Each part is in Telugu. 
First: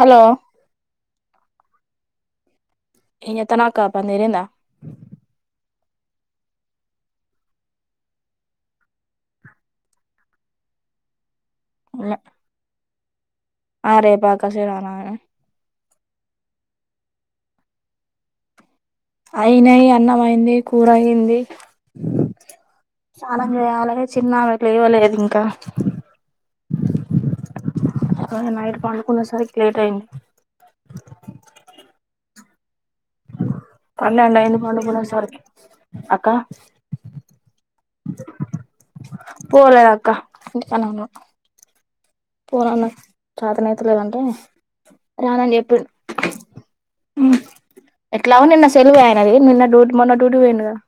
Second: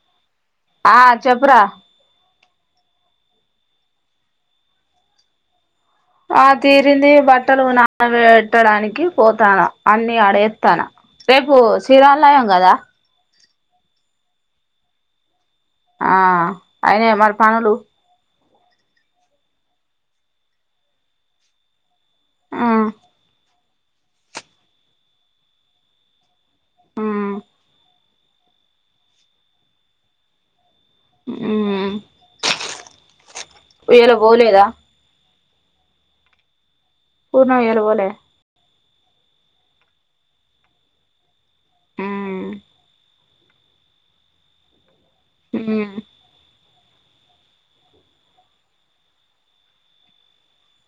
హలో ఆ చెప్ రా ఎమ్ చేజతావ్ అక్క పని తీరిందా ఆ తీరింది బట్టలు నానబెట్టడానికి పోతాన అన్ని అడేతాన రేపు శిరాలయం కదా ఆ రేపక్క శీరమానవమి ఆ అయినయ మరి పనులు అయినయి అన్నం అయింది కూరయింది ఆ చాల ఇయాలనే చిన్నమా ట్లేవాలేదు ఇంకా ఆ అ నైట్ పండుకునే సరికి లేట్ అయింది ఉమ్ ఇయ్యాల పనేండు అయింది పోలేదా పండుకునే సరీకి అక్క పూర్ణ ఇయ్యాల బోలే పోలేద అక్క ఇంటికాడనే ఉన్న ఉమ్ చతనైతలేదంటే రానాని చెపిర్రు ఉమ్ ఎట్లాగో నిన్న సెలవు అయనది నిన్న డ్యూటీ మొన్న డ్యూటీకి పోయిండు కదా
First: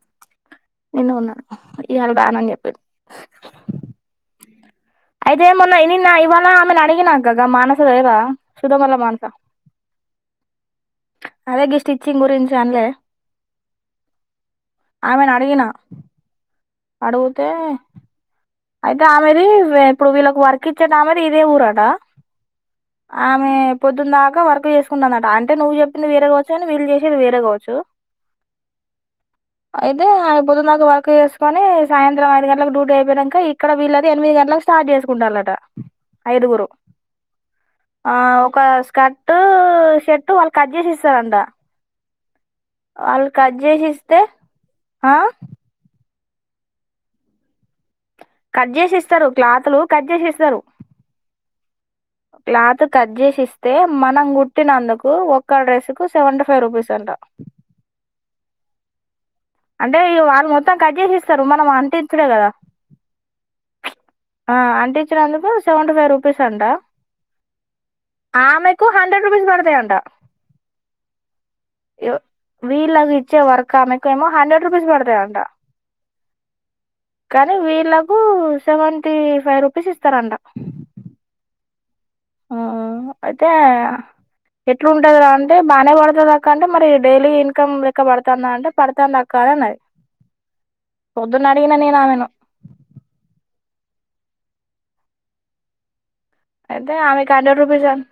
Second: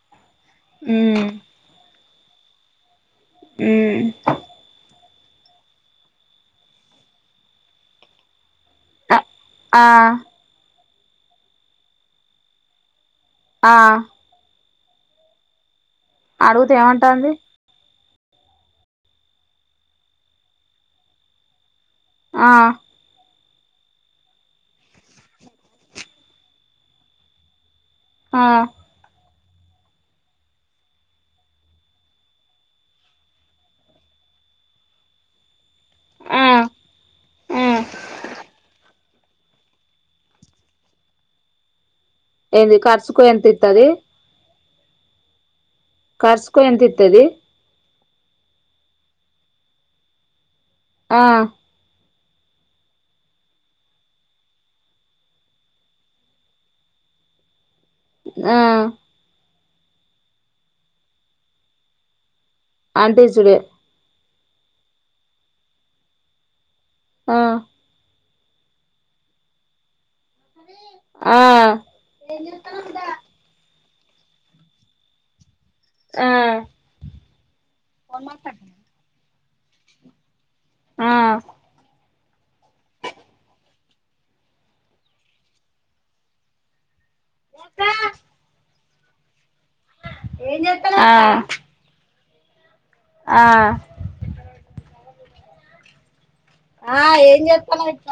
నిను ఉమ్ ఉన్నాను ఈయాళ బానని చెప్పిండు హుమ్ అయితే మొన్న ఇ ఇవవాళ ఆమెనీ అడిగిన కదా మానస లేద సుధ వల మానస ఆ అలాగే స్టిచ్చింగ్ గురించి అన్లే ఆ ఆమెనీ అడిగిన అడుగుతే ఏమంటాంది అడిగితే అయితే ఆమెది ఇప్పుడు వీళ్ళకి వర్క్ ఇచ్చేట ఆమెది ఇదే ఊరాట ఆ ఆ పొద్దున్న దాకా వర్క్ చేసుకుంటా అన్నట అంటే నువ్వు చెప్పింది వేరే కావచ్చు కాని వీళ్ళు చేసేది వేరే కావచ్చు ఆ అయితే అయిపోతు నాకు వర్క్ చేసుకొని సాయంత్రం ఐదు గంటలకు డ్యూటీ అయిపోయినాక ఇం ఇక్కడ వీళ్ళది ఎనిమిది గంటలకు స్టార్ట్ చేసుకుంటారట ఐదుగురు ఆ ఆ ఒక స్కాట్ టు షర్టు వాళ్ళు కట్ చేసిస్తారు అంటా ఏంది ఖర్చుకో ఎంత ఇత్తది ఆ కర్స్ కు ఎంత ఇతది కట్ చేసి ఇస్తారు క్లాత్లు కట్ చేసి ఇస్తారు ఆ క్లాత్ కట్ చేసిస్తే మనం కుట్టినందుకు ఒక్క డ్రెస్ కు సెవెంటీ ఫైవ్ రూపీస్ అంట ఆ అంటే ఇగ వాళ్ళు మొత్తం కట్ చేసిస్తారు మనం అంటించినం కదా ఆంటీ చుడు ఆ అంట ఇచ్చినందుకు సెవెంటీ ఫైవ్ రూపీస్ అంటా ఆ ఆమెకు హండ్రెడ్ రూపీస్ పడతాయంట ఆ వీళ్ళ ఇచ్చేవరక మే కమ హండ్రెడ్ రూపీస్ పడతాయి అంటా ఆ కానీ వీళ్ళకు సెవంటి ఫైవ్ రుపీస్ ఇస్తారంట ట ఆ ఆ అయితే ఎట్లుంటది రా అంటే బానే పడుతుంది అక్క అంటే మరి డైలీ ఇన్కమ్ లెక్క పడతాందా పడతాంది అక్క కాదండి అది ఏం చేత్తన్నావ్ పొద్దున్న అక్క అడిగినా నేను ఆమెను ఆ అయితే ఆ ఆమెకు ఏం హండ్రెడ్ రూపీస్ చేస్తానయత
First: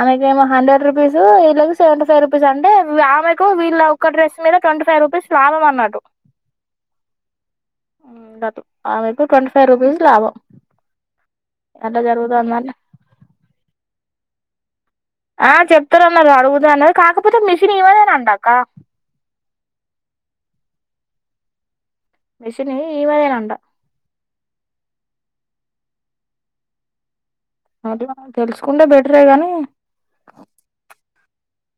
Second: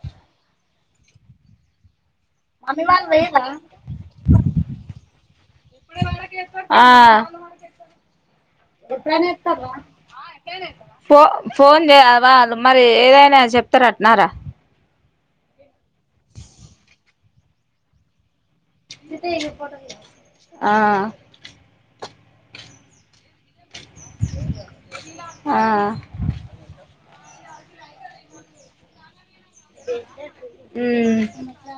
ఆమెక హండ్రెడ్ రుూపీస్ ఇళ్లకు సెవెంటీ ఫైవ్ రుపీస్ రపీస్ అంటే మమ్మీ వాళ్ళు పోయిర్రా ఆమెకు వీళ్ళ ఒ డ్రెస్ మీద ట్వంటీ ఫైవ్ రూపీస్ లాభం అన్నట్టు ఆ ఆమెకు ఎప్పుడైనా ట్వంటీ ఫైవ్ ఎత్తార్రా రూపీస్ లాభం ఫో ఫోన్ చే అట్లా జరుగుతోంది అమ్మ నార ఆ చెప్తారు అన్నారు అడుగుద అన్నారుది కాకపోతే మిషన్మద అని అండదు ఇ పోట ఆ మెషన్ ఈమదే అంట ఆ అదే మ తెలుసుకుంటే బెటరే గాని ఉ ఎకా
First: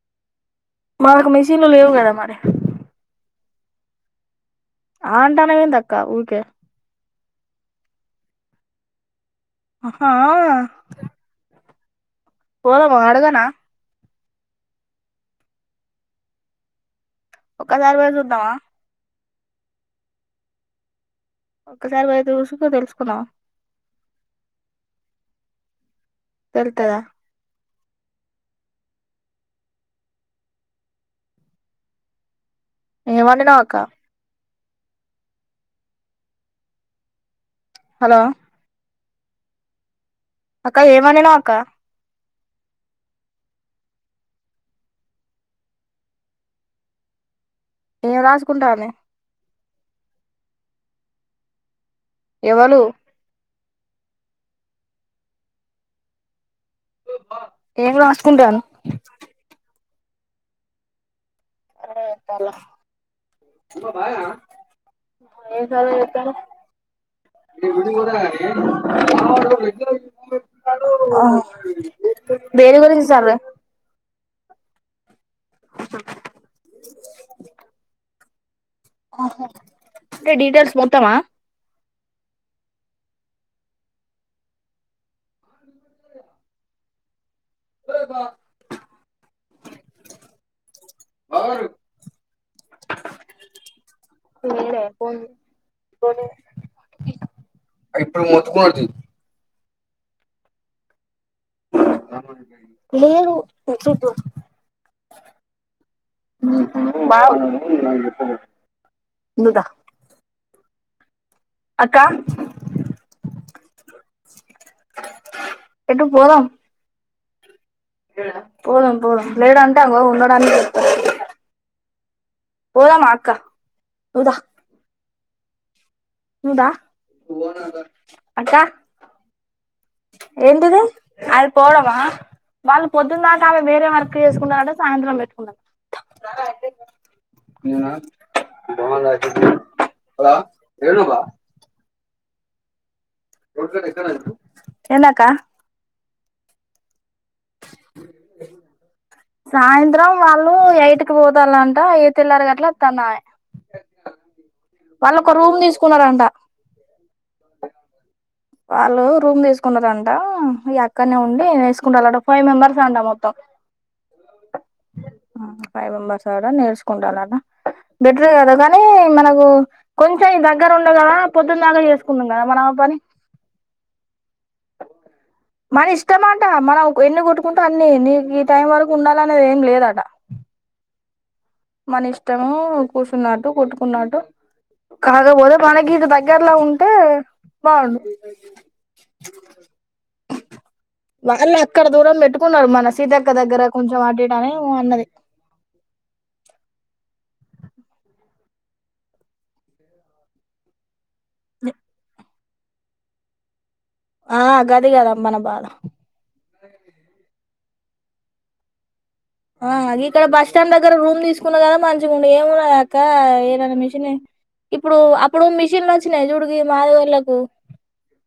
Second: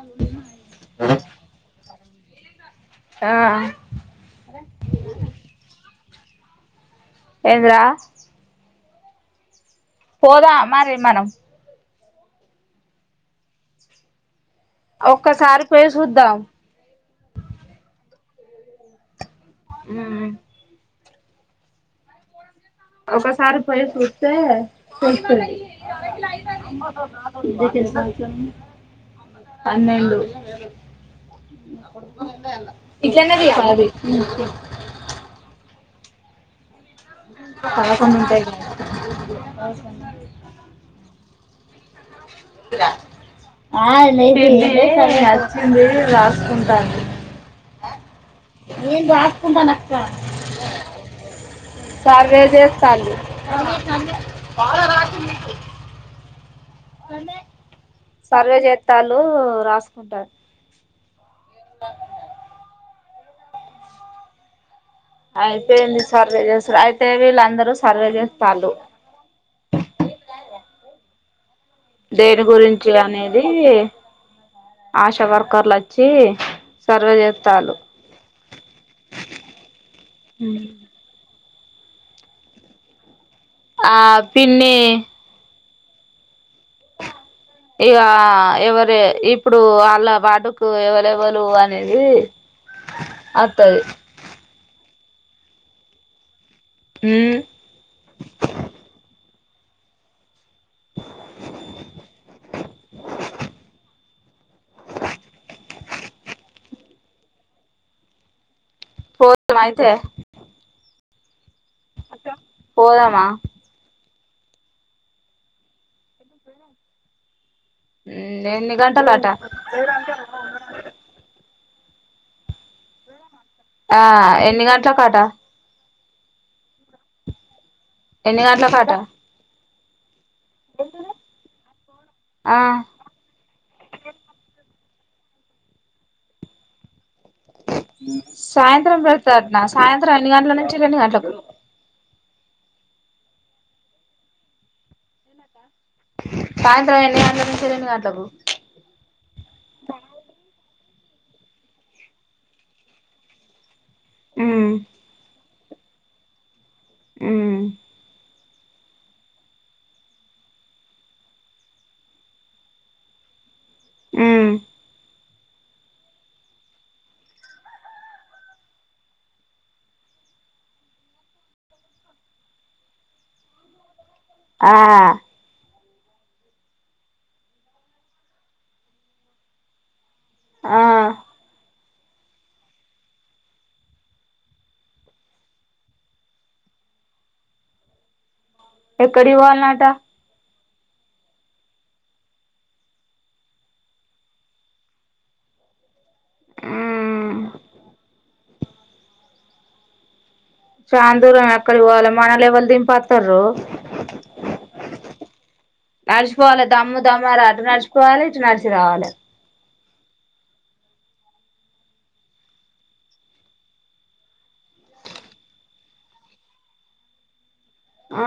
మాకు మిషన్లు లేవు కదా మరి [inaudible] ఆ అంటాన ఏంద అక్క ఊకే ఏంద్రా ఆహా పోదా మారి మనం పోదమా అడగానా ఒక్కసారి పోయి చూద్దాం ఒసారి పోయి చూద్దామా అ ఒకసారి పోయి చూసొద్దాం ఒకసారి పోయి చూస్తే అ [inaudible] తెలుత్తదా పన్నెండు ఏం ఇజన్నది వండినావు అక్క తాకం హలో ఉంటాయి అవు అక్క ఏం వండినావ్ అక్క ఆ న నచ్చింది రాసుకుంటాను ఏం రాసుకుంటాంది నేన్ రాస్కుంటానా [inaudible] సర్వే ఎవలు చేస్తల్లు [inaudible] ఏం సర్వే రాసుకుంటాను చేతాలు రాసు అంటా [inaudible] అరేతేలా ఏం అయితే సదువు ఏంది చెప్తారు సర్వే [inaudible] చేస్తారు అయితే వీళ్ళందరూ సర్వే చేస్తాళ్ళు దేని గురించి అనేది ఆష్ వర్కర్లు వచ్చి సర్వే చేత్తలు హ అంటే డీటెయిల్స్ మొత్తమా ఆ పిన్ని ఇగా ఎవరు ఇప్పుడు అలా వాడుకు ఇవలేవలు అనేది వస్తుది ప కొన్ని ఉమ్ ఇప్పుడు మొత్తుకున్నడు చూడు లేదు బా పోదామాయితే అక్క పోదమా ఎటు పోదాం ఎన్ని పోదం పోదం గంటలట లేడ అంటే అగొ ఉన్నడాని చె పోదామా అక్క ఆ ఎన్ని గంట్లకాటా ఉందా ఎన్ని గంటలకాట ఏంటిది అది పోదమా ఆ వాళ్ళు పొద్దుందాక ఆమె వేరే వర్క్ చేసుకుంట అడ సాయంత్రంబెట్కుందాం సాయంత్రం పెడతదట్నా సాయంత్రం ఎన్ని గంటల నుంచి రెండు గంటలకు ఎందక్క సాయంత్రం ఎ న్ని గంట్ల నించి ఎన్ని గంట్లకు సాయంత్రం వాళ్ళు ఎయిట్ పోతాలంట ఏ తెల్లారు గట్ల అత్తందామే ఉమ్ వాళ్ళొక రూమ్ తీస్ కున్నరంటా ఉమ్ వాళ్ళు రూమ్ తీసుకున్నారంటా ఇగ అక్కనే ఉండి వేసుకుంటాల్లంట ఫైవ్ మెంబెర్స్ అంట మొత్తం హ్మ్ ఫైవ్ మెంబెర్స్ అ నిర్సుకుంటల్లాట బెటరే కదా కానీ మనకు కొంచెం ఈ దగ్గర ఉండు కదా పొద్దున్ దాకా చేసుకుందుం కదా మనం పని ఆ మన ఇష్టమాంట మనం ఎన్ని కొట్టుకుంటూ అన్ని నీకు ఈ టైం వరకు ఉండాల అనేది ఏం లేదట ఆ మన ఇష్టము కూర్చున్నట్టు కుట్టుకున్నట్టు కాకపోతే మనకిీ ఇటు దగ్గరల ఉంటే బాగుండు ఏక్కడి ఇవాళ్ళనటా వాళ్ళు అక్కడ దూరం పెట్టుకున్నారు మన సీతక్క దగ్గర కొంచెం అటు ఇటు అని ఏమో అన్నది ఉమ్ చాన్ దూరమే అక్కడ వోవాలే మన లెవల్ దింపంటున్రు ఆ గది కదా మన బాధ నడిషిపోవాలే దమ్ము దమ్ము ఆడ నడిచిపోవలె ఇటు నడిశిరావాలే ఆ గిక్కడ బస్ స్టాండ్ దగ్గర రూమ్ తీసుకున్నా కదా మంచిగుండు ఏమున్నాదక్క ఎనన్నా మిషన్ ఇప్పుడు అప్పుడు మిషన్లు వచ్చినాయి చూడు మదిగొల్లకు ఆ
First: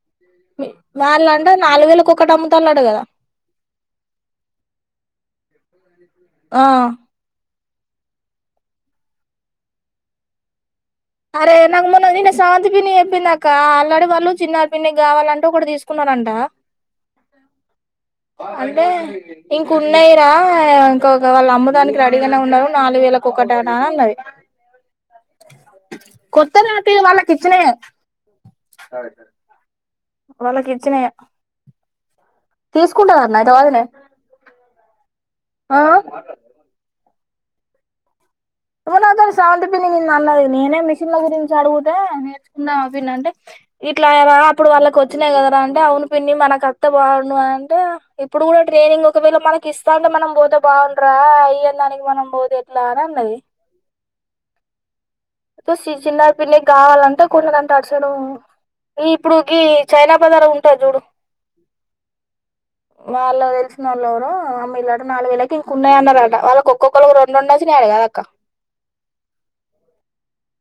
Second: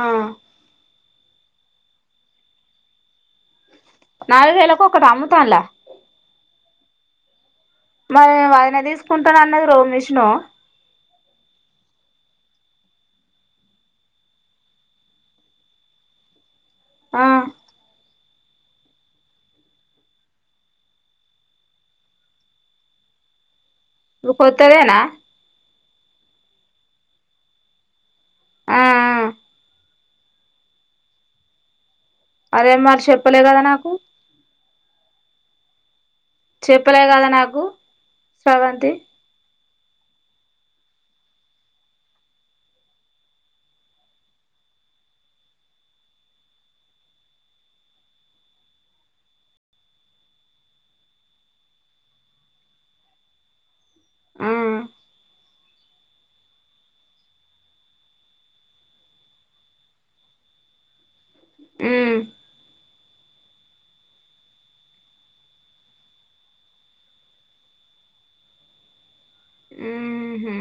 వాళ్ళ అంటే నాలుగు వేల కోక్కటి అమ్ముతాళ్ళట కదా నాలువేల్లకు ఒకటి అమ్ముతాల్ల ఆ మరి అయిన తీసుకుంటానాన్నది రో మెషినో అరే నాకు మొన్న నిన్న స్రవంతి పిన్ని చెప్పిందక్క ఆల్రడీ వాళ్ళు చిన్న పిన్ని కావాలంటే ఒకటి తీసుకున్నారంట ఆ అ అంటే ఇంక ఉన్నాయిర ఇంక వాళ్ళు అమ్మటానికి రెడీగనే ఉన్నరు నాలుగు వేలకు ఒకటి అన్ ఓరు కొత్తదేనా కొత్త నాటి వాళ్ళకిచ్చినాయే ఆ వాళ్ళకి ఇచ్చినయే అదే మరి చెప్పలే కదా వదినే నాకు ఆ చెప్పలే కదా నాకు స్రవంతి ఉనా తోని శ్రవంతి పి అన్నది నేనే మిషన్ల గురించి అడుగుతే నేర్చుకున్నావ పిన్ని అంటే ఇట్లాయరా అప్పుడు వాళ్ళకి వచ్చినాయి కదరా అంటే అవును పిన్ని మనక్ అత్తే బాగుండు అంటే ఇప్పుడు కూడా ట్రైనింగ్ ఒకవేళ మనకి ఇస్తాంటే మనం పోతే బాగుండురా ఇయ్యడానికి మనం పోతే ఎట్లా అన్నది ఆ చి చిన్న పిన్నికి కావాలంటే కొన్నదంటా అటుసైడు ఈ ఇప్పుడు గీ చైనా బజార్ ఉంటది చూడు హ్మ్ వాళ్ళు తెలిసినోళ్ళు ఎవరో అమ్మిల్లు అట నాలుగు వేలకి ఇంకున్నాయి అన్నారట వాళ్ళకి ఒక్కొక్కళ్ళకి రెండురెండు ఓచ్చినయట కాదక్కా ఉహు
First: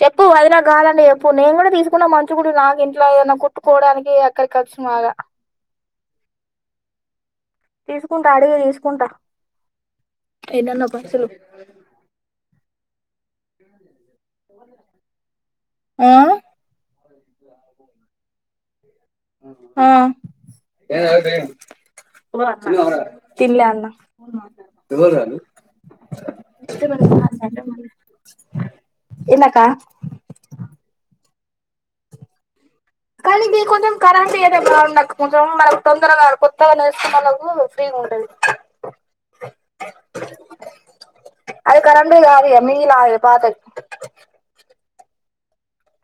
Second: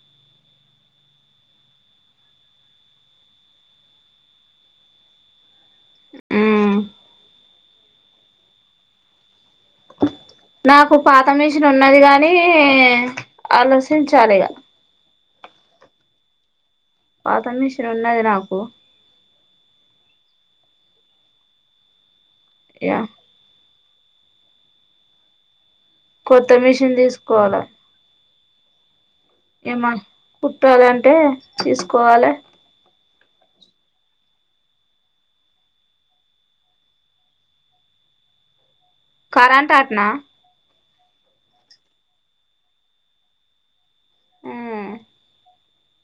చెప్పు వాదినేక్ కావాలంటే చెప్పు నేను కూడా తీసుకుంటా మంచిగుండు నాకు ఇంట్ల ఏదన్న కుట్టుకోవడానికి ఆక్కడికొచ్చు మాగా ఉమ్ తీసుకుంటా అడిగి తీసుకుంటా ఎన్నన్న నాకు పాత పైసలు మిషన్ ఉన్నది కానీ అలస్ ర్చించాలిగా ఆ పాత మిషన్ ఉన్నది నాకు ఆ ఇగ తిన్లే అన్న తవ రాాల కొత్త మిషన్ తీసుకోవాలే ఏందక్క ఏమ కుట్టాలి అంటే తీసుకోవాలే కానీ బీ కొంచెం కరెంట్ ఏద బాగు నాకు కొంచెం మనకు తొందరగా కొత్తగా నేర్స్కున్నోళ్లకు ఫ్రీగా ఉంటది కరంట్ ఆట్నా అది కరంట్ కాదు ఇగ మినీ లాగా ఇగ పాతయ్ ఉం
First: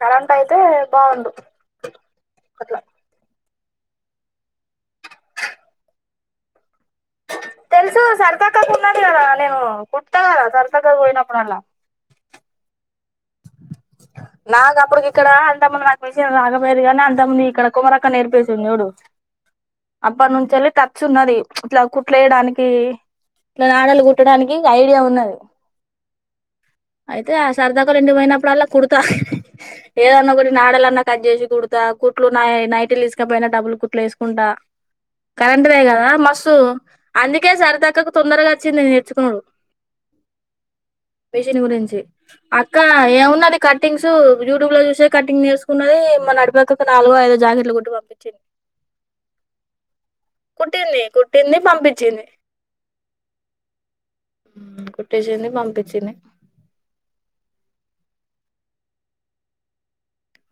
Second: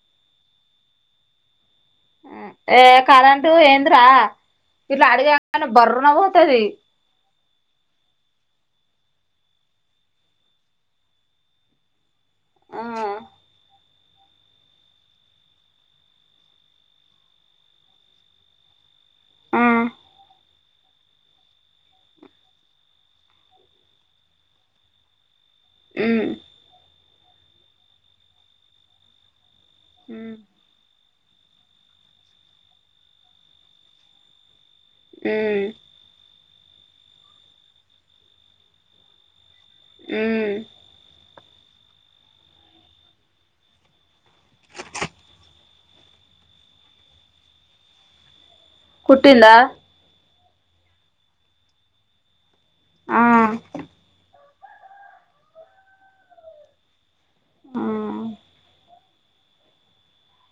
కరెంట్ అయితే బాగుండు అట్లా ఏ కరన్ ంటు ఏంద్ర ఇట్లా అడుగు ఎయ్యంగనే బర్రున పోతది తెలుసు సరితక్కకున్నాది గదా నేను కుట్తా గదా సరితక్కకు పోయినప్పుడళ్ల ఆ నాకు అప్పడుకి ఇక్కడ అంత ముందు నాకు మెషిన్ రాక పోయేది గాని అంత ముందు ఇక్కడ కుమరక్క నేర్పేసింది చూడు ఆ అబ్బా నుంచించెల్లి టచ్ ఉన్నది ఇట్లా కుట్లేయడానికి ఇలా నాడలు కుట్టడానికి ఐడియా ఉన్నది ఉం అయితే ఆ సరితక్కోళ్ళింటికి పోయినప్పుడు అళ్ల కుడు త ఏదన్న ఉమ్ ఒకటి నాడెలన్న కట్ చేసి కుడతా కుట్లు న నైటిలు తీసుకపోయినా డబుల్ కుట్లు ఎసుకుంటా ఉమ్ కరెంట్ దే గదా మస్ అందుకే సరితక్కకు తొందరగా వచ్చింది నేర్చుకునుడు ఉమ్ మిషిని గురించి అక్క ఏమున్నది కట్టింగ్స్ యూట్యూబ్ లో చూసే కట్టింగ్ చేేసుకున్నది మ నడిపక్కకు నాలుగో ఐదో జాకెట్లు కుట్టి పంపించింది కుట్టిందా కుట్టింది కుట్టింది పంపించింది ఆ కుట్టిచ్చింది పంపించింది ఆ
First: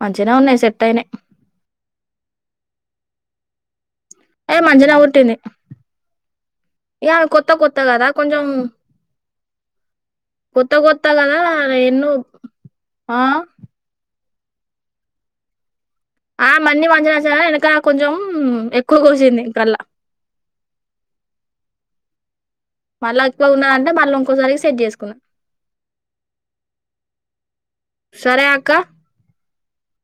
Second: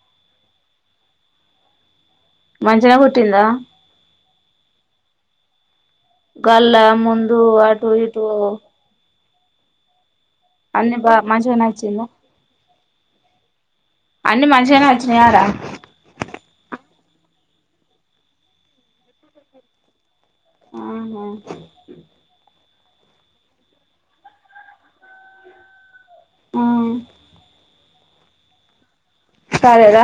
మంచిగనే ఉన్నాయి సెట్ అయినయ్ మంచిగనే కుట్టిందా ఎ మంచిగనే కుట్టింది గల్ల ఇక ముందు కొత్త కొత్త అటు కదా ఇటు కొంచెం కొత్త అన్ని బా మంచిగనే కొత్తగాద వచ్చిందా ఎన్నో ఆ అన్ని మంచిగానే అచ్చినాయారా? ఆ మన్నీ మంచిగానే ఒచ్చినాగా ఎనక కొంచెం ఎక్కువ కోసింది కల్ల. ఆహా మల్లా ఎక్కువగ ఉన్నదంటే మల్ల ఉంకోసారికి సెట్ జేసుకున్నా. ఆ సరే అక్క. సరే దా